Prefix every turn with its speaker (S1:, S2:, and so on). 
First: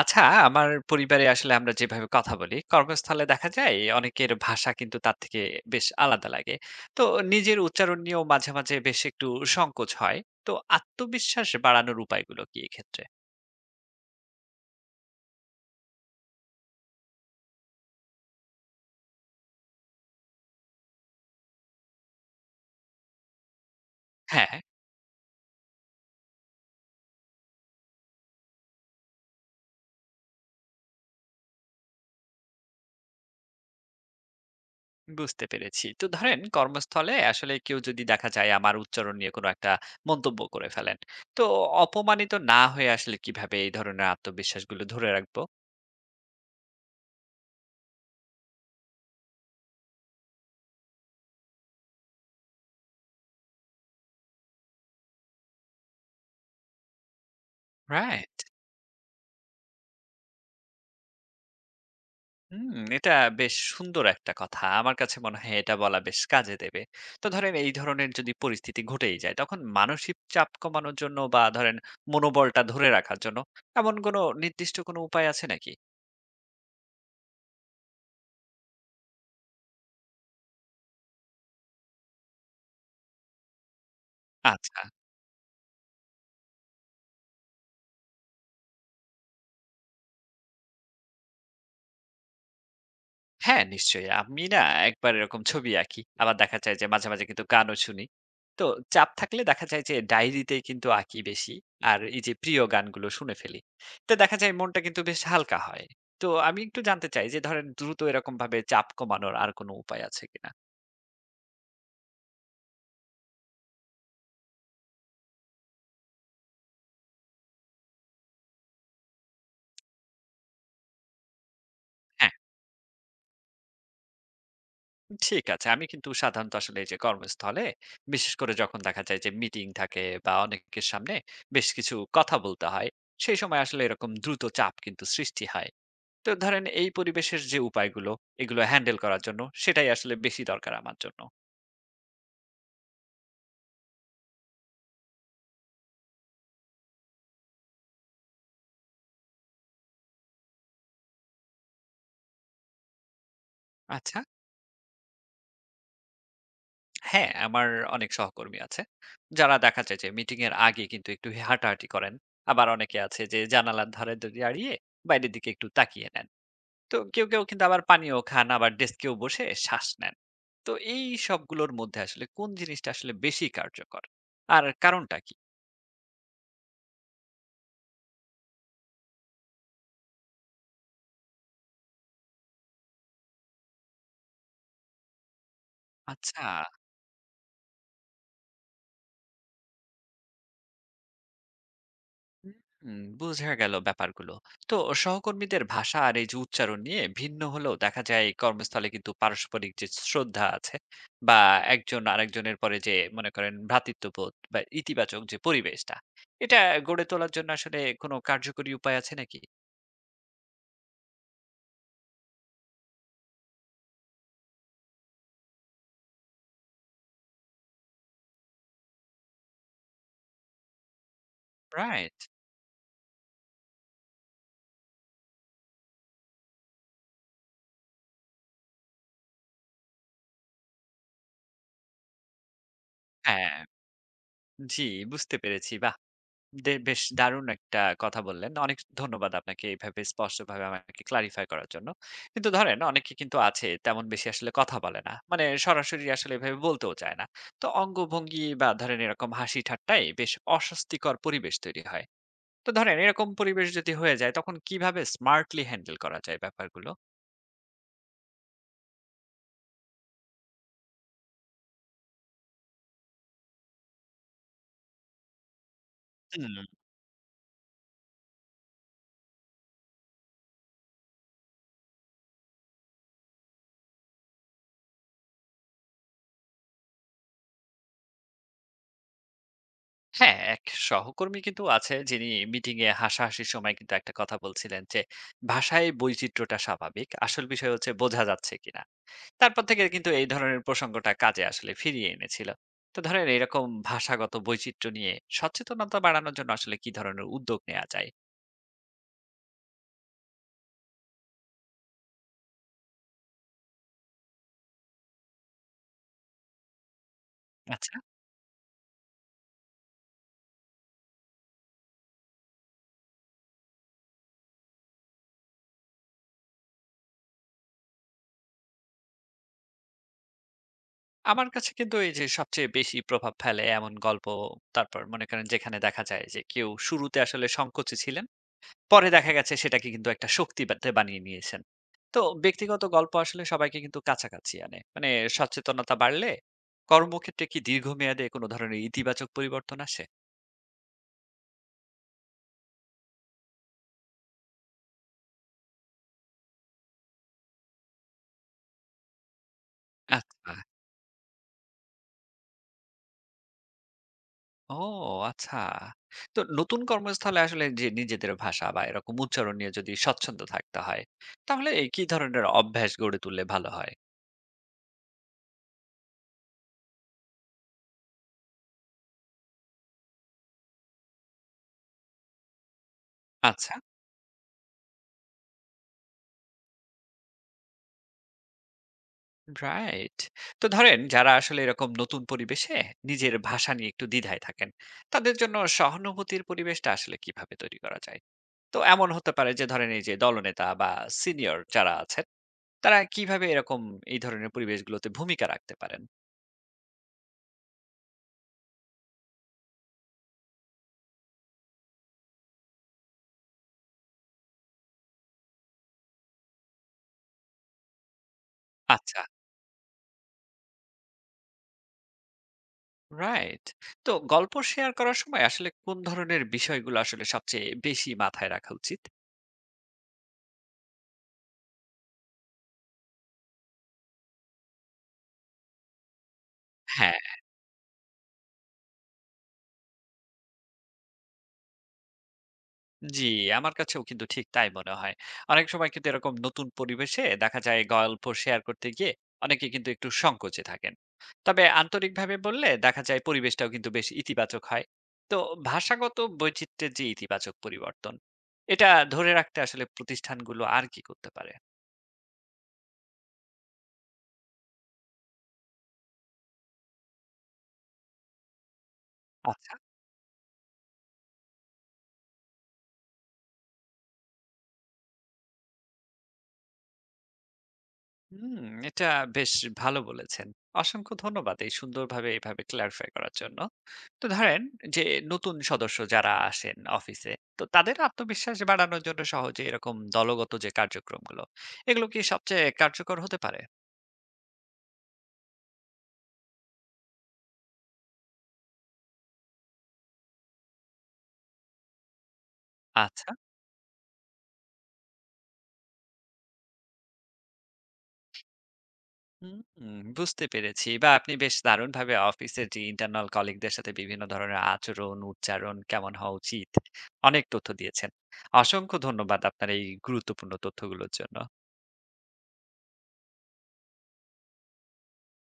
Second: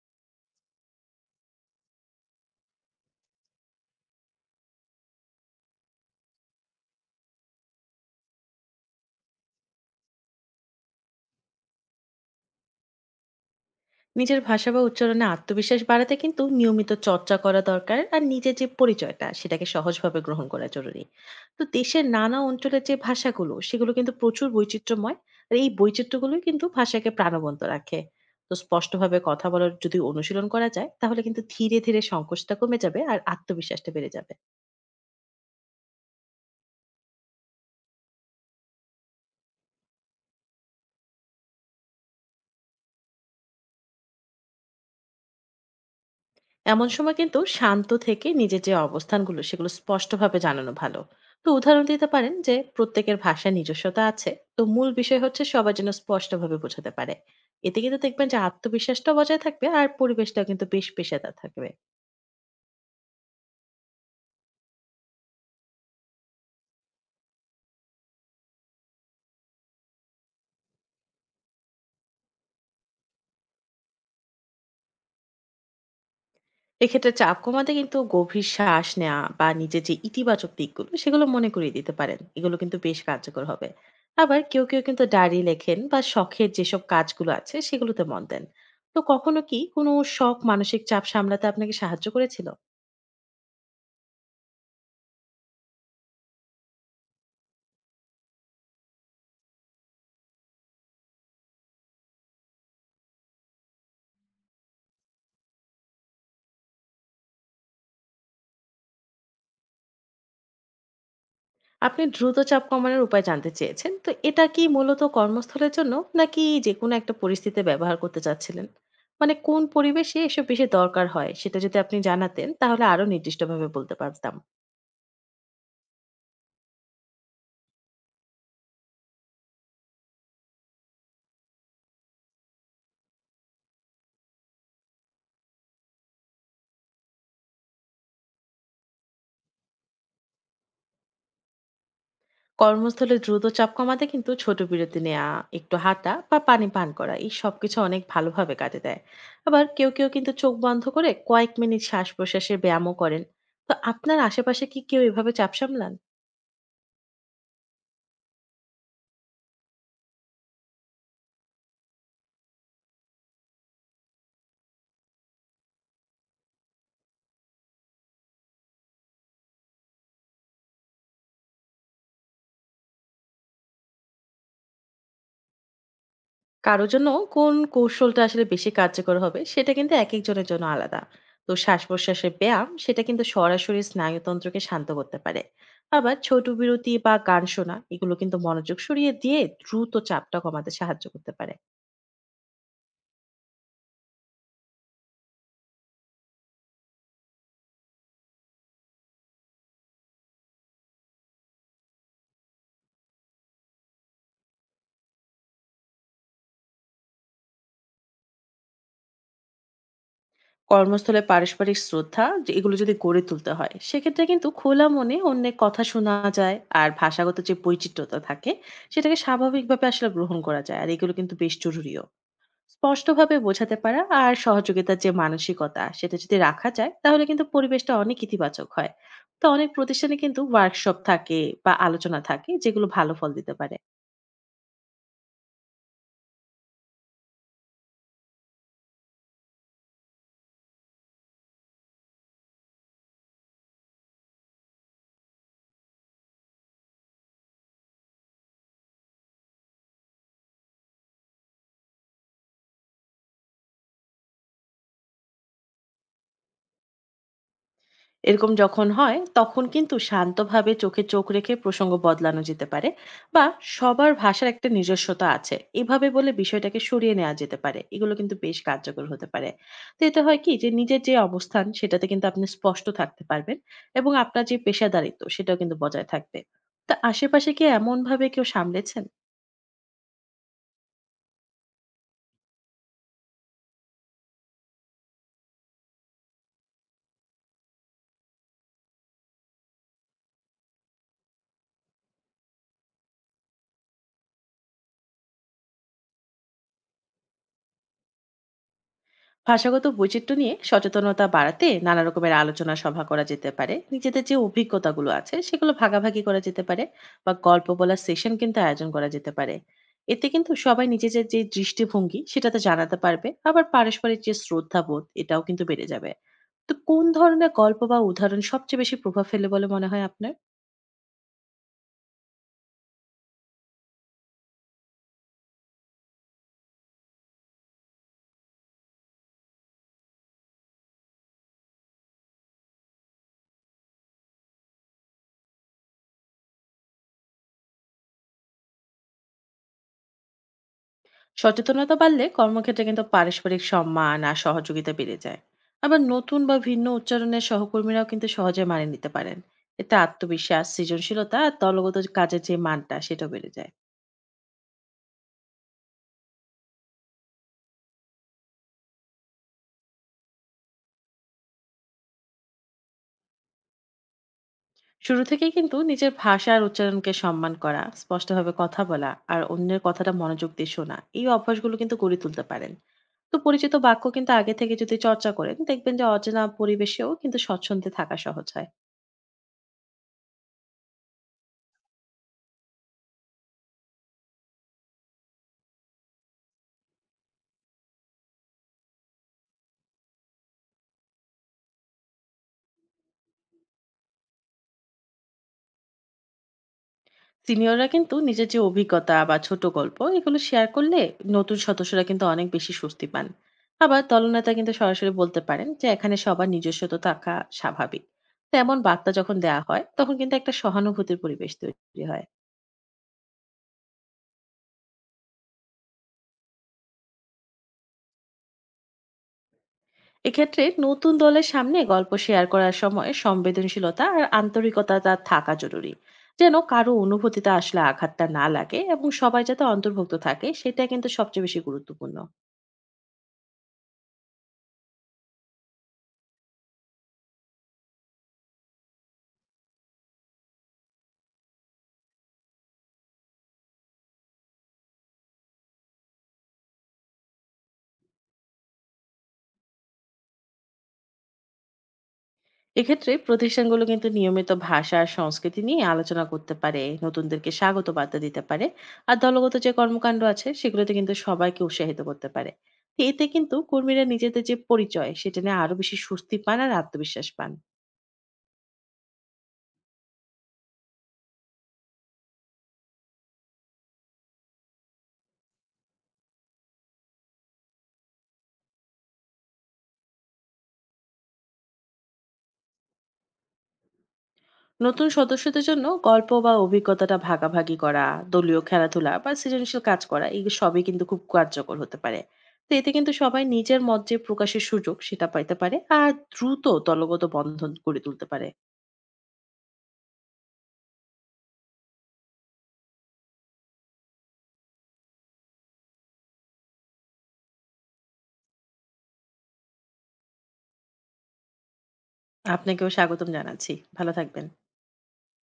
S1: আচ্ছা, আমার পরিবারে আসলে আমরা যেভাবে কথা বলি, কর্মস্থলে দেখা যায় অনেকের ভাষা কিন্তু তার থেকে বেশ আলাদা লাগে। তো নিজের উচ্চারণ নিয়েও মাঝে মাঝে বেশ একটু সংকোচ হয়। তো আত্মবিশ্বাস বাড়ানোর উপায়গুলো কি এক্ষেত্রে?
S2: নিজের ভাষা বা উচ্চারণে আত্মবিশ্বাস বাড়াতে কিন্তু নিয়মিত চর্চা করা দরকার আর নিজের যে পরিচয়টা সেটাকে সহজভাবে গ্রহণ করা জরুরি। তো দেশের নানা অঞ্চলের যে ভাষাগুলো সেগুলো কিন্তু প্রচুর
S1: হ্যাঁ,
S2: বৈচিত্র্যময়। আর এই বৈচিত্র্যগুলোই কিন্তু ভাষাকে প্রাণবন্ত রাখে। তো স্পষ্টভাবে কথা বলার যদি অনুশীলন করা যায় তাহলে কিন্তু ধীরে ধীরে সংকোচটা কমে যাবে আর আত্মবিশ্বাসটা বেড়ে যাবে।
S1: বুঝতে পেরেছি। তো ধরেন কর্মস্থলে আসলে কেউ যদি দেখা যায় আমার উচ্চারণ নিয়ে কোনো একটা মন্তব্য করে ফেলেন। তো অপমানিত না হয়ে আসলে কিভাবে এই ধরনের আত্মবিশ্বাসগুলো ধরে রাখবো?
S2: এমন সময় কিন্তু শান্ত থেকে নিজের যে অবস্থানগুলো সেগুলো স্পষ্টভাবে জানানো ভালো। তো উদাহরণ দিতে পারেন যে প্রত্যেকের ভাষায় নিজস্বতা আছে। তো মূল বিষয় হচ্ছে সবার যেন স্পষ্টভাবে বোঝাতে পারে। এতে কিন্তু দেখবেন যে
S1: রাইট।
S2: আত্মবিশ্বাসটা বজায় থাকবে আর পরিবেশটাও কিন্তু বেশ পেশাদার থাকবে।
S1: হুম, এটা বেশ সুন্দর একটা কথা। আমার কাছে মনে হয় এটা বলা বেশ কাজে দেবে। তো ধরেন এই ধরনের যদি পরিস্থিতি ঘটেই যায়, তখন মানসিক চাপ কমানোর জন্য বা ধরেন মনোবলটা ধরে রাখার জন্য এমন কোনো নির্দিষ্ট উপায় আছে নাকি?
S2: এক্ষেত্রে চাপ কমাতে কিন্তু গভীর শ্বাস নেওয়া বা নিজের যে ইতিবাচক দিকগুলো সেগুলো মনে করিয়ে দিতে পারেন, এগুলো কিন্তু বেশ কার্যকর হবে। আবার কেউ কেউ
S1: আচ্ছা।
S2: কিন্তু ডায়েরি লেখেন বা শখের যেসব কাজগুলো আছে সেগুলোতে মন দেন। তো কখনো কি কোনো শখ মানসিক চাপ সামলাতে আপনাকে সাহায্য করেছিল?
S1: হ্যাঁ, নিশ্চয়ই। আমি না একবার এরকম ছবি আঁকি। আবার দেখা যায় যে মাঝে মাঝে কিন্তু গানও শুনি। তো চাপ থাকলে দেখা যায় যে ডায়েরিতেই কিন্তু আঁকি বেশি। আর এই যে প্রিয় গানগুলো শুনে ফেলি। তো দেখা যায় মনটা কিন্তু বেশ হালকা হয়। তো আমি একটু জানতে চাই যে ধরেন দ্রুত এরকমভাবে চাপ কমানোর আর কোনো উপায় আছে কিনা?
S2: আপনি দ্রুত চাপ কমানোর উপায় জানতে চেয়েছেন, তো এটা কি মূলত কর্মস্থলের জন্য নাকি যে কোনো একটা পরিস্থিতিতে ব্যবহার করতে চাচ্ছিলেন? মানে কোন পরিবেশে এসব বেশি দরকার হয় সেটা যদি আপনি
S1: হ্যাঁ,
S2: জানাতেন তাহলে আরো নির্দিষ্টভাবে বলতে পারতাম।
S1: ঠিক আছে। আমি কিন্তু সাধারণত আসলে এই যে কর্মস্থলে বিশেষ করে যখন দেখা যায় যে মিটিং থাকে বা অনেকের সামনে বেশ কিছু কথা বলতে হয়, সেই সময় আসলে এরকম দ্রুত চাপ কিন্তু সৃষ্টি হয়। তো ধরেন এই পরিবেশের যে উপায়গুলো এগুলো হ্যান্ডেল করার জন্য সেটাই আসলে বেশি দরকার আমার জন্য।
S2: কর্মস্থলে দ্রুত চাপ কমাতে কিন্তু ছোট বিরতি নেওয়া, একটু হাঁটা বা পানি পান করা, এই সবকিছু অনেক ভালোভাবে কাজে দেয়। আবার কেউ কেউ কিন্তু চোখ বন্ধ করে কয়েক মিনিট শ্বাস প্রশ্বাসের ব্যায়ামও করেন। তো আপনার
S1: আচ্ছা,
S2: আশেপাশে কি কেউ এভাবে চাপ সামলান?
S1: হ্যাঁ আমার অনেক সহকর্মী আছে যারা দেখা যায় যে মিটিং এর আগে কিন্তু একটু হাঁটাহাঁটি করেন। আবার অনেকে আছে যে জানালার ধারে দাঁড়িয়ে বাইরের দিকে একটু তাকিয়ে নেন। তো কেউ কেউ কিন্তু আবার পানীয় খান আবার ডেস্কেও বসে শ্বাস নেন। তো এই সবগুলোর মধ্যে আসলে কোন জিনিসটা আসলে বেশি কার্যকর আর কারণটা কি?
S2: কারোর জন্য কোন কৌশলটা আসলে বেশি কার্যকর হবে সেটা কিন্তু এক একজনের জন্য আলাদা। তো শ্বাস প্রশ্বাসের ব্যায়াম সেটা কিন্তু সরাসরি স্নায়ুতন্ত্রকে শান্ত করতে পারে। আবার
S1: আচ্ছা,
S2: ছোট বিরতি বা গান শোনা এগুলো কিন্তু মনোযোগ সরিয়ে দিয়ে দ্রুত চাপটা কমাতে সাহায্য করতে পারে।
S1: হুম, বোঝা গেল ব্যাপারগুলো। তো সহকর্মীদের ভাষা আর এই যে উচ্চারণ নিয়ে ভিন্ন হলেও দেখা যায় এই কর্মস্থলে কিন্তু পারস্পরিক যে শ্রদ্ধা আছে বা একজন আরেকজনের পরে যে মনে করেন ভ্রাতৃত্ববোধ বা ইতিবাচক যে পরিবেশটা, এটা গড়ে তোলার জন্য আসলে কোনো কার্যকরী উপায় আছে নাকি?
S2: কর্মস্থলে পারস্পরিক শ্রদ্ধা যে এগুলো যদি গড়ে তুলতে হয় সেক্ষেত্রে কিন্তু খোলা মনে অন্যের কথা শোনা যায় আর ভাষাগত যে বৈচিত্র্যতা থাকে সেটাকে স্বাভাবিকভাবে আসলে গ্রহণ করা যায়, আর এগুলো কিন্তু বেশ জরুরিও।
S1: রাইট।
S2: স্পষ্টভাবে বোঝাতে পারা আর সহযোগিতার যে মানসিকতা সেটা যদি রাখা যায় তাহলে কিন্তু পরিবেশটা অনেক ইতিবাচক হয়। তো অনেক প্রতিষ্ঠানে কিন্তু ওয়ার্কশপ থাকে বা আলোচনা থাকে যেগুলো ভালো ফল দিতে
S1: হ্যাঁ,
S2: পারে।
S1: জি, বুঝতে পেরেছি বা দে বেশ দারুণ একটা কথা বললেন। অনেক ধন্যবাদ আপনাকে এভাবে স্পষ্টভাবে আমাকে ক্লারিফাই করার জন্য। কিন্তু ধরেন অনেকে কিন্তু আছে তেমন বেশি আসলে কথা বলে না। মানে সরাসরি আসলে এভাবে বলতেও চায় না। তো অঙ্গভঙ্গি বা ধরেন এরকম হাসি ঠাট্টায় বেশ অস্বস্তিকর পরিবেশ তৈরি হয়। তো ধরেন এরকম পরিবেশ যদি হয়ে যায় তখন কিভাবে স্মার্টলি হ্যান্ডেল করা যায় ব্যাপারগুলো?
S2: এরকম যখন হয় তখন কিন্তু শান্তভাবে চোখে চোখ রেখে প্রসঙ্গ বদলানো যেতে পারে, বা সবার ভাষার একটা নিজস্বতা আছে এভাবে বলে বিষয়টাকে
S1: হুম।
S2: সরিয়ে নেওয়া যেতে পারে, এগুলো কিন্তু বেশ কার্যকর হতে পারে। তো এতে হয় কি যে নিজের যে অবস্থান সেটাতে কিন্তু আপনি স্পষ্ট থাকতে পারবেন এবং আপনার যে পেশাদারিত্ব সেটাও কিন্তু বজায় থাকবে। তা আশেপাশে কি এমন ভাবে কেউ সামলেছেন?
S1: হ্যাঁ, এক সহকর্মী কিন্তু আছে যিনি মিটিং এ হাসাহাসির সময় কিন্তু একটা কথা বলছিলেন যে, "ভাষায় বৈচিত্র্যটা স্বাভাবিক। আসল বিষয় হচ্ছে বোঝা যাচ্ছে কিনা।" তারপর থেকে কিন্তু এই ধরনের প্রসঙ্গটা কাজে আসলে ফিরিয়ে এনেছিল। তো ধরেন এরকম ভাষাগত বৈচিত্র্য নিয়ে সচেতনতা বাড়ানোর জন্য আসলে কি ধরনের উদ্যোগ নেওয়া যায়?
S2: ভাষাগত বৈচিত্র্য নিয়ে সচেতনতা বাড়াতে নানা রকমের আলোচনা সভা করা যেতে পারে, নিজেদের যে অভিজ্ঞতাগুলো আছে সেগুলো ভাগাভাগি করা যেতে পারে, বা গল্প
S1: আচ্ছা,
S2: বলার সেশন কিন্তু আয়োজন করা যেতে পারে। এতে কিন্তু সবাই নিজেদের যে দৃষ্টিভঙ্গি সেটাতে জানাতে পারবে আবার পারস্পরিক যে শ্রদ্ধাবোধ এটাও কিন্তু বেড়ে যাবে। তো কোন ধরনের গল্প বা উদাহরণ সবচেয়ে বেশি প্রভাব ফেলে বলে মনে হয় আপনার?
S1: আমার কাছে কিন্তু এই যে সবচেয়ে বেশি প্রভাব ফেলে এমন গল্প, তারপর মনে করেন যেখানে দেখা যায় যে কেউ শুরুতে আসলে সংকোচে ছিলেন, পরে দেখা গেছে সেটাকে কিন্তু একটা শক্তিতে বানিয়ে নিয়েছেন। তো ব্যক্তিগত গল্প আসলে সবাইকে কিন্তু কাছাকাছি আনে। মানে সচেতনতা বাড়লে কর্মক্ষেত্রে কি দীর্ঘমেয়াদে কোনো ধরনের ইতিবাচক পরিবর্তন আসে?
S2: সচেতনতা বাড়লে কর্মক্ষেত্রে কিন্তু পারস্পরিক সম্মান আর সহযোগিতা বেড়ে যায়। আবার নতুন বা ভিন্ন উচ্চারণের সহকর্মীরাও কিন্তু সহজে মানিয়ে নিতে পারেন। এতে
S1: আচ্ছা।
S2: আত্মবিশ্বাস, সৃজনশীলতা আর দলগত কাজের যে মানটা সেটা বেড়ে যায়।
S1: ও আচ্ছা। তো নতুন কর্মস্থলে আসলে যে নিজেদের ভাষা বা এরকম উচ্চারণ নিয়ে যদি স্বচ্ছন্দ থাকতে হয়, তাহলে এই কি ধরনের অভ্যাস গড়ে তুললে ভালো হয়?
S2: শুরু থেকেই কিন্তু নিজের ভাষা আর উচ্চারণকে সম্মান করা, স্পষ্টভাবে কথা বলা আর অন্যের কথাটা মনোযোগ দিয়ে শোনা, এই অভ্যাসগুলো কিন্তু গড়ে তুলতে পারেন। তো
S1: আচ্ছা,
S2: পরিচিত বাক্য কিন্তু আগে থেকে যদি চর্চা করেন দেখবেন যে অচেনা পরিবেশেও কিন্তু স্বচ্ছন্দে থাকা সহজ হয়।
S1: রাইট। তো ধরেন যারা আসলে এরকম নতুন পরিবেশে নিজের ভাষা নিয়ে একটু দ্বিধায় থাকেন, তাদের জন্য সহানুভূতির পরিবেশটা আসলে কিভাবে তৈরি করা যায়? তো এমন হতে পারে যে ধরেন এই যে দলনেতা বা সিনিয়র যারা আছেন, তারা কিভাবে এরকম এই ধরনের পরিবেশগুলোতে ভূমিকা রাখতে পারেন?
S2: সিনিয়ররা কিন্তু নিজের যে অভিজ্ঞতা বা ছোট গল্প এগুলো শেয়ার করলে নতুন সদস্যরা কিন্তু অনেক বেশি স্বস্তি পান। আবার দলনেতা কিন্তু সরাসরি বলতে পারেন যে এখানে সবার নিজস্বতা থাকা স্বাভাবিক। তেমন বার্তা
S1: আচ্ছা।
S2: যখন দেওয়া হয় তখন কিন্তু একটা সহানুভূতির পরিবেশ তৈরি হয়।
S1: রাইট। তো গল্প শেয়ার করার সময় আসলে কোন ধরনের বিষয়গুলো আসলে সবচেয়ে বেশি মাথায় রাখা উচিত?
S2: এক্ষেত্রে নতুন দলের সামনে গল্প শেয়ার করার সময় সংবেদনশীলতা আর আন্তরিকতাটা থাকা জরুরি। যেন কারো
S1: হ্যাঁ।
S2: অনুভূতিতে আসলে আঘাতটা না লাগে এবং সবাই যাতে অন্তর্ভুক্ত থাকে সেটা কিন্তু সবচেয়ে বেশি গুরুত্বপূর্ণ।
S1: জি, আমার কাছেও কিন্তু ঠিক তাই মনে হয়। অনেক সময় কিন্তু এরকম নতুন পরিবেশে দেখা যায় গল্প শেয়ার করতে গিয়ে অনেকে কিন্তু একটু সংকোচে থাকেন। তবে আন্তরিকভাবে বললে দেখা যায় পরিবেশটাও কিন্তু বেশ ইতিবাচক হয়। তো ভাষাগত বৈচিত্র্যের যে ইতিবাচক পরিবর্তন, এটা ধরে রাখতে আসলে প্রতিষ্ঠানগুলো আর কি করতে পারে?
S2: এক্ষেত্রে প্রতিষ্ঠানগুলো কিন্তু নিয়মিত ভাষা আর সংস্কৃতি নিয়ে আলোচনা করতে পারে, নতুনদেরকে স্বাগত বার্তা দিতে পারে, আর দলগত যে
S1: আচ্ছা।
S2: কর্মকাণ্ড আছে সেগুলোতে কিন্তু সবাইকে উৎসাহিত করতে পারে। তো এতে কিন্তু কর্মীরা নিজেদের যে পরিচয় সেটা নিয়ে আরো বেশি স্বস্তি পান আর আত্মবিশ্বাস পান।
S1: হুম, এটা বেশ ভালো বলেছেন। অসংখ্য ধন্যবাদ এই সুন্দরভাবে এভাবে ক্লারিফাই করার জন্য। তো ধরেন যে নতুন সদস্য যারা আসেন অফিসে, তো তাদের আত্মবিশ্বাস বাড়ানোর জন্য সহজে এরকম দলগত যে কার্যক্রমগুলো, এগুলো কি সবচেয়ে কার্যকর হতে পারে?
S2: নতুন সদস্যদের জন্য গল্প বা অভিজ্ঞতাটা ভাগাভাগি করা, দলীয় খেলাধুলা বা সৃজনশীল কাজ করা, এই সবই কিন্তু খুব কার্যকর হতে পারে। তো এতে কিন্তু
S1: আচ্ছা।
S2: সবাই নিজের মত যে প্রকাশের সুযোগ সেটা পাইতে পারে আর দ্রুত দলগত বন্ধন গড়ে তুলতে পারে।
S1: হুম, বুঝতে পেরেছি বা আপনি বেশ দারুণভাবে অফিসের যে ইন্টারনাল কলিগদের সাথে বিভিন্ন ধরনের আচরণ, উচ্চারণ কেমন হওয়া উচিত, অনেক তথ্য দিয়েছেন। অসংখ্য ধন্যবাদ আপনার এই গুরুত্বপূর্ণ তথ্যগুলোর জন্য।
S2: আপনাকেও স্বাগতম জানাচ্ছি। ভালো থাকবেন।